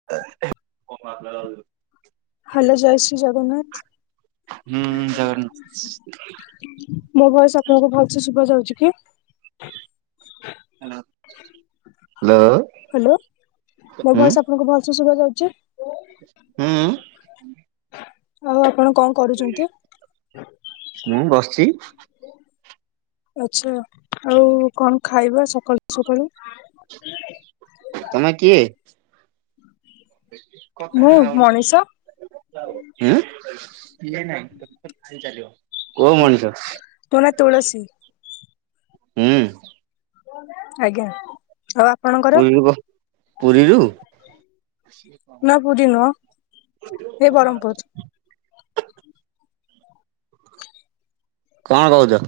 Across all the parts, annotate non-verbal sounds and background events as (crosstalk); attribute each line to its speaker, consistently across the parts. Speaker 1: (unintelligible)
Speaker 2: Hello ଜୟ ଶ୍ରୀ ଜଗନ୍ନାଥ।
Speaker 1: ହୁଁ ଜଗନ୍ନାଥ।
Speaker 2: ମୋ ଭଏସ ଆପଣଙ୍କୁ ଭଲସେ ଶୁଭା ଯାଉଚି କି?
Speaker 1: ହାଲୋ ହାଲୋ
Speaker 2: ହାଲୋ, ମୋ ଭଏସ ଆପଣଙ୍କୁ ଭଲସେ ଶୁଭାଯାଉଛି?
Speaker 1: ଉୁଁ ଉୁଁ
Speaker 2: ଆଉ ଆପଣ କଣ କରୁଚନ୍ତି?
Speaker 1: ମୁଁ ବସିଛି।
Speaker 2: ଆଛା, ଆଉ କଣ ଖାଇବା ସକାଳୁ ସକାଳୁ?
Speaker 1: ତମେ କିଏ?
Speaker 2: ମୁଁ
Speaker 1: କଥା
Speaker 2: ମଣିଷ
Speaker 1: ହୋଉନୁ ଉଁ। କୋଉ ମଣିଷ?
Speaker 2: ମୋ ନା ତୁଳସୀ
Speaker 1: ହୁଁ।
Speaker 2: ଆଜ୍ଞା। ଆଉ ଆପଣଙ୍କର
Speaker 1: ପୁରୀରୁ ବ ପୁରୀରୁ?
Speaker 2: ନା ପୁରୀ ନୁହ ଏ ବ୍ରହ୍ମପୁର।
Speaker 1: କଣ କହୁଛ?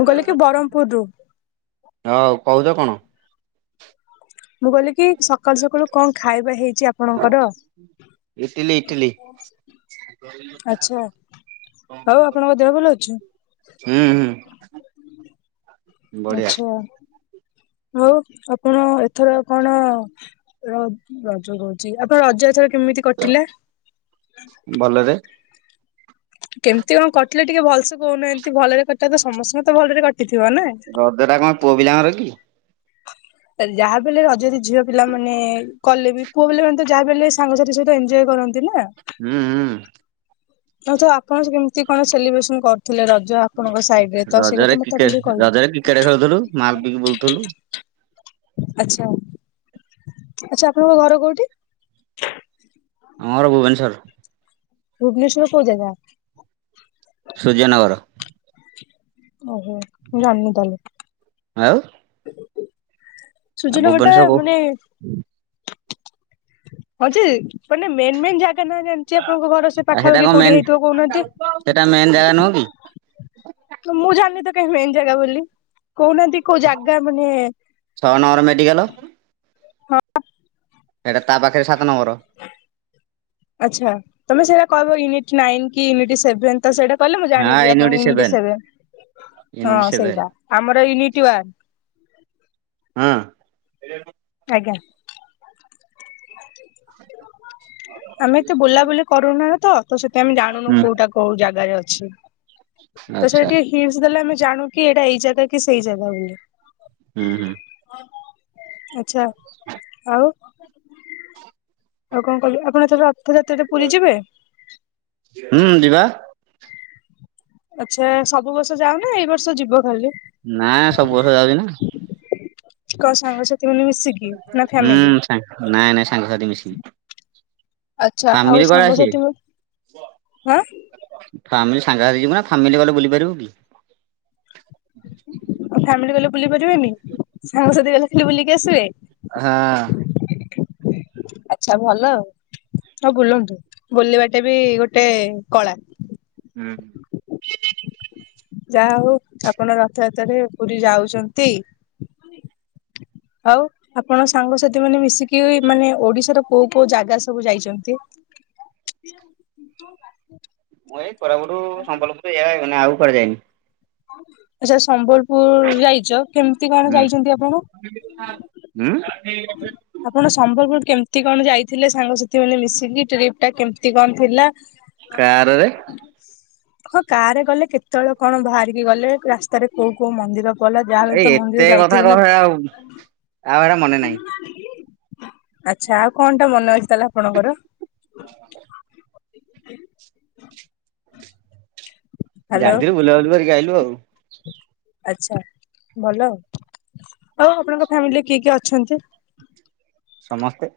Speaker 2: ମୁଁ କହିଲି କି ବ୍ରହ୍ମପୁରରୁ।
Speaker 1: ହଁ କହୁଛ କଣ?
Speaker 2: ମୁଁ କହିଲି କି ସକାଳୁ ସକାଳୁ କଣ ଖାଇବା ହେଇଛି ଆପଣଙ୍କର?
Speaker 1: ଇଟିଲି ଇଟିଲି
Speaker 2: ଆଛା ହଉ ଆପଣଙ୍କ ଦେହ ଭଲ ଅଛି?
Speaker 1: ହୁଁ ହୁଁ। ବଢିଆ
Speaker 2: ଆଛା ଆଉ ଆପଣ ଏଥର କଣ ର ରଜ କହୁଛି। ଆପଣଙ୍କ ରଜ ଏଥର କେମିତି କଟିଲା?
Speaker 1: ଭଲରେ।
Speaker 2: କେମିତି କଣ କଟିଲା ଟିକେ ଭଲସେ କହୁନାହାନ୍ତି। ଭଲରେ କଟିଲା ତ ସମସ୍ତଙ୍କର ତ ଭଲରେ କଟିଥିବ ନା।
Speaker 1: ରଜଟା କଣ ପୁଅ ପିଲାଙ୍କର କି?
Speaker 2: ଯାହାବି ହେଲେ ରଜରେ ଝିଅ ପିଲା ମାନେ କଲେବି, ପୁଅ ପିଲା ମାନେତ ଯାହାବି ହେଲେ ସାଙ୍ଗସାଥି ସହିତ ଏଞ୍ଜୟ କରନ୍ତି। ତିନା?
Speaker 1: ହୁଁ ହୁଁ
Speaker 2: ଆଛା ଆପଣ ସେ କେମିତି କଣ ସେଲିବ୍ରେସନ କରୁ ଥିଲା ରଜ ଆପଣଙ୍କ ସାଇଡରେତ
Speaker 1: ରଜରେ
Speaker 2: ସେଇକଥା ମତେ
Speaker 1: କ୍ରିକେଟ
Speaker 2: ଆପଣ ଟିକେ
Speaker 1: ରଜରେ କ୍ରିକେଟ ଖେଳୁଥିଲୁ ମାଲ ପିକି ବୁଲୁଥିଲୁ।
Speaker 2: କହିବେ। ଆଛା, ଆଛା ଆପଣଙ୍କ ଘର କୋଉଠି?
Speaker 1: ଆମ ଘର ଭୁବନେଶ୍ୱର।
Speaker 2: ଭୁବନେଶ୍ୱର କୋଉ ଜାଗା?
Speaker 1: ସୂର୍ଯ୍ୟନଗର।
Speaker 2: ଓହୋ ମୁଁ ଜାଣିନି
Speaker 1: ଆଉ
Speaker 2: ତାହେଲେ।
Speaker 1: ଆଉ
Speaker 2: ସୂର୍ଯ୍ୟନଗରଟା
Speaker 1: ଭୁବନେଶ୍ୱର କୋଉ
Speaker 2: ମାନେ ହଁ ଯେ ମେନ ମେନ ଯାଗ୍ କାଇନା ଜାଣିଛି ଆପଣଙ୍କ ଘର ସେ ପାଖା ପାଖି କୋଉଠି ହେଇଥିବ କହୁନାହାନ୍ତି?
Speaker 1: ସେଇଟା ମେନ୍ ଜାଗା ନୁହଁ କି?
Speaker 2: ମୁଁ ଜାଣିଲି ତ କାହି ମେନ୍ ଜାଗା ବୋଲି କହୁନାହାନ୍ତି କୋଉ ଜାଗା ମାନେ
Speaker 1: ଛଅ ନମ୍ୱର ମେଡ଼ିକାଲ ସେଇଟା ତା ପାଖରେ ସାତ ନମ୍ବର
Speaker 2: ଆଛା ତମେ ସେଇଟା କହିବ ୟୁନିଟ ନାଇନ କି ୟୁନିଟ ସେଭେନ ତ ସେଇଟା କହିଲେ ମୁଁ
Speaker 1: ହଁ
Speaker 2: ଜାଣିବି
Speaker 1: ୟୁନିଟ
Speaker 2: ଆପଣଙ୍କ
Speaker 1: ସେଭେନ
Speaker 2: ବିଷୟରେ
Speaker 1: ୟୁନିଟ
Speaker 2: ହଁ
Speaker 1: ସେଭେନ
Speaker 2: ସେଇଟା ଆମର ୟୁନିଟି ୱାନ।
Speaker 1: ହୁଁ।
Speaker 2: ଆଜ୍ଞା। ଆମେ ଏତେ ବୁଲାବୁଲି କରୁନା ତ ସେଥିପାଇଁ ଆମେ ଜାଣୁନୁ
Speaker 1: ହୁଁ
Speaker 2: କୋଉଟା କୋଉ ଜାଗାରେ ଅଛି। ତ ସେ
Speaker 1: ଆଚ୍ଛା
Speaker 2: ଟିକେ ହିଣ୍ଟସ ଦେଲେ ଆମେ ଜାଣୁ କି ଏଇଟା ଏଇ ଜାଗା କି ସେଇ ଜାଗା ବୋଲି।
Speaker 1: ହୁଁ ହୁଁ।
Speaker 2: ଆଚ୍ଛା ଆଉ ଆଉ କଣ କହିଲେ? ଆପଣ ଏଥର ରଥଯାତ୍ରାରେ ପୁରୀ ଯିବେ?
Speaker 1: ହୁଁ ଯିବା
Speaker 2: ଆଚ୍ଛା ସବୁ ବର୍ଷ ଯାଉନା ଏଇ ବର୍ଷ ଯିବ ଖାଲି?
Speaker 1: ନା ସବୁ ବର୍ଷ ଯାଉଛି ନା।
Speaker 2: କଣ ସାଙ୍ଗସାଥି ମାନେ ମିଶିକି ନା ଫ୍ୟାମିଲି?
Speaker 1: ତାଙ୍କ୍ ନାଇଁ ନାଇଁ ସାଙ୍ଗସାଥି ମିଶିକି।
Speaker 2: ଆଚ୍ଛା ଆଉ
Speaker 1: ଫାମିଲି କୁଆଡେ ଆସିବେ?
Speaker 2: ସାଙ୍ଗସାଥି ମ ହାଁ
Speaker 1: ଫାମିଲି ସାଙ୍ଗ ସାଥି ଯିବୁନା ଫାମିଲି ଗଲେ ବୁଲି ପାରିବୁକି।
Speaker 2: ଫ୍ୟାମିଲି ଗଲେ ବୁଲି ପାରିବେନି? ସାଙ୍ଗସାଥି ଗଲେ ଖାଲି ବୁଲିକି ଆସିବେ?
Speaker 1: ହଁ।
Speaker 2: ଆଛା ଭଲ ଆଉ। ହଁ ବୁଲନ୍ତୁ ବୁଲିବାଟା ବି ଗୋଟେ କଳା।
Speaker 1: ହୁଁ।
Speaker 2: ଯାହା ହଉ ଆପଣ ରଥଯାତ୍ରରେ ପୁରୀ ଯାଉଛନ୍ତି। ଆଉ ଆପଣ ସାଙ୍ଗସାଥି ମାନେ ମିଶିକି ମାନେ ଓଡିଶାର କୋଉ କୋଉ ଜାଗା ସବୁ ଯାଇଛନ୍ତି?
Speaker 1: ମୁଁ ଏଇ କୋରାପୁଟରୁ ସମ୍ବଲପୁରରେ ଏଇଆ ନା ଆଉ କୁଆଡେ ଯାଇନି।
Speaker 2: ଆଚ୍ଛା ସମ୍ବଲପୁର ଯାଇଛ କେମିତି କଣ ଯାଇଛନ୍ତି ଆପଣ?
Speaker 1: ଉଁ।
Speaker 2: ଆପଣ ସମ୍ବଲପୁର କେମିତି କଣ ଯାଇଥିଲେ ସାଙ୍ଗସାଥି ମାନେ ମିଶିକି? ଟ୍ରିପ୍ଟା କେମିତି କଣ ଥିଲା?
Speaker 1: କାରରେ।
Speaker 2: ହଁ କାରରେ ଗଲେ। କେତେବେଳେ କଣ ବାହାରିକି ଗଲେ? ରାସ୍ତାରେ କୋଉ କୋଉ ମନ୍ଦିର ଗଲା ଯାହାବି ହେଲେ
Speaker 1: ଏଇ
Speaker 2: ତ ମନ୍ଦିର
Speaker 1: ଏତେ କଥା
Speaker 2: ଯାଇଥିବେ
Speaker 1: କହ
Speaker 2: ନା?
Speaker 1: ଆଉ ଆଉ ସେଗୁରା ମନେ ନାହିଁ।
Speaker 2: ଆଚ୍ଛା ଆଉ କଣଟା ମନେ ଅଛି ତାହାଲେ ଆପଣଙ୍କର?
Speaker 1: (inaudible)
Speaker 2: ଁ
Speaker 1: ଯାଇଥିଲୁ ବୁଲାବୁଲି କରିକି ଆଇଲୁ ଆଉ।
Speaker 2: ଆଚ୍ଛା ଭଲ ଆଉ। ଆଉ ଆପଣଙ୍କ ଫ୍ୟାମିଲିରେ କିଏ କିଏ ଅଛନ୍ତି?
Speaker 1: ସମସ୍ତେ।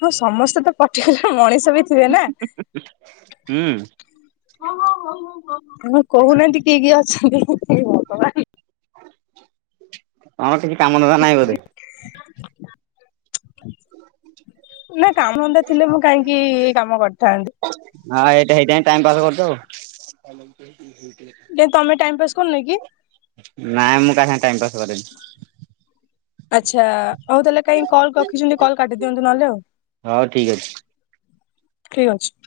Speaker 2: ହଁ ସମସ୍ତେ ତ ପଟିକୁଲାର ମଣିଷ ବି ଥିବେ ନା?
Speaker 1: ହୁଁ
Speaker 2: ମୁଁ କହୁନାହାନ୍ତି କିଏ କିଏ ଅଛନ୍ତି? ହେ ଭଗବାନ୍।
Speaker 1: ତମର କିଛି କାମ ଧନ୍ଦା ନାହିଁ ବୋଧେ?
Speaker 2: (inaudible) ନା କାମ ଧନ୍ଦା ଥିଲେ ମୁଁ କାହିଁକି ଏଇ କାମ କରିଥାନ୍ତି।
Speaker 1: ହଁ ଏଇଟା ସେଇଥିପାଇଁ ଟାଇମ ପାସ୍ କରୁଛ ଆଉ। (unintelligible)
Speaker 2: କାଇଁ ତମ ଟାଇମ ପାସ୍ କରୁନ କି?
Speaker 1: ନାଇଁ ମୁଁ କାହା ସାଙ୍ଗେରେ ଟାଇମ ପାସ୍ କରେନି।
Speaker 2: ଆଚ୍ଛା ହଉ ତାହେଲେ କାହିଁ କଲ୍ ରଖିଛନ୍ତି କଲ୍ କାଟିଦିଅନ୍ତୁ ନହେଲେ ଆଉ।
Speaker 1: ହଉ ଠିକ ଅଛି
Speaker 2: ଠିକ୍ ଅଛି।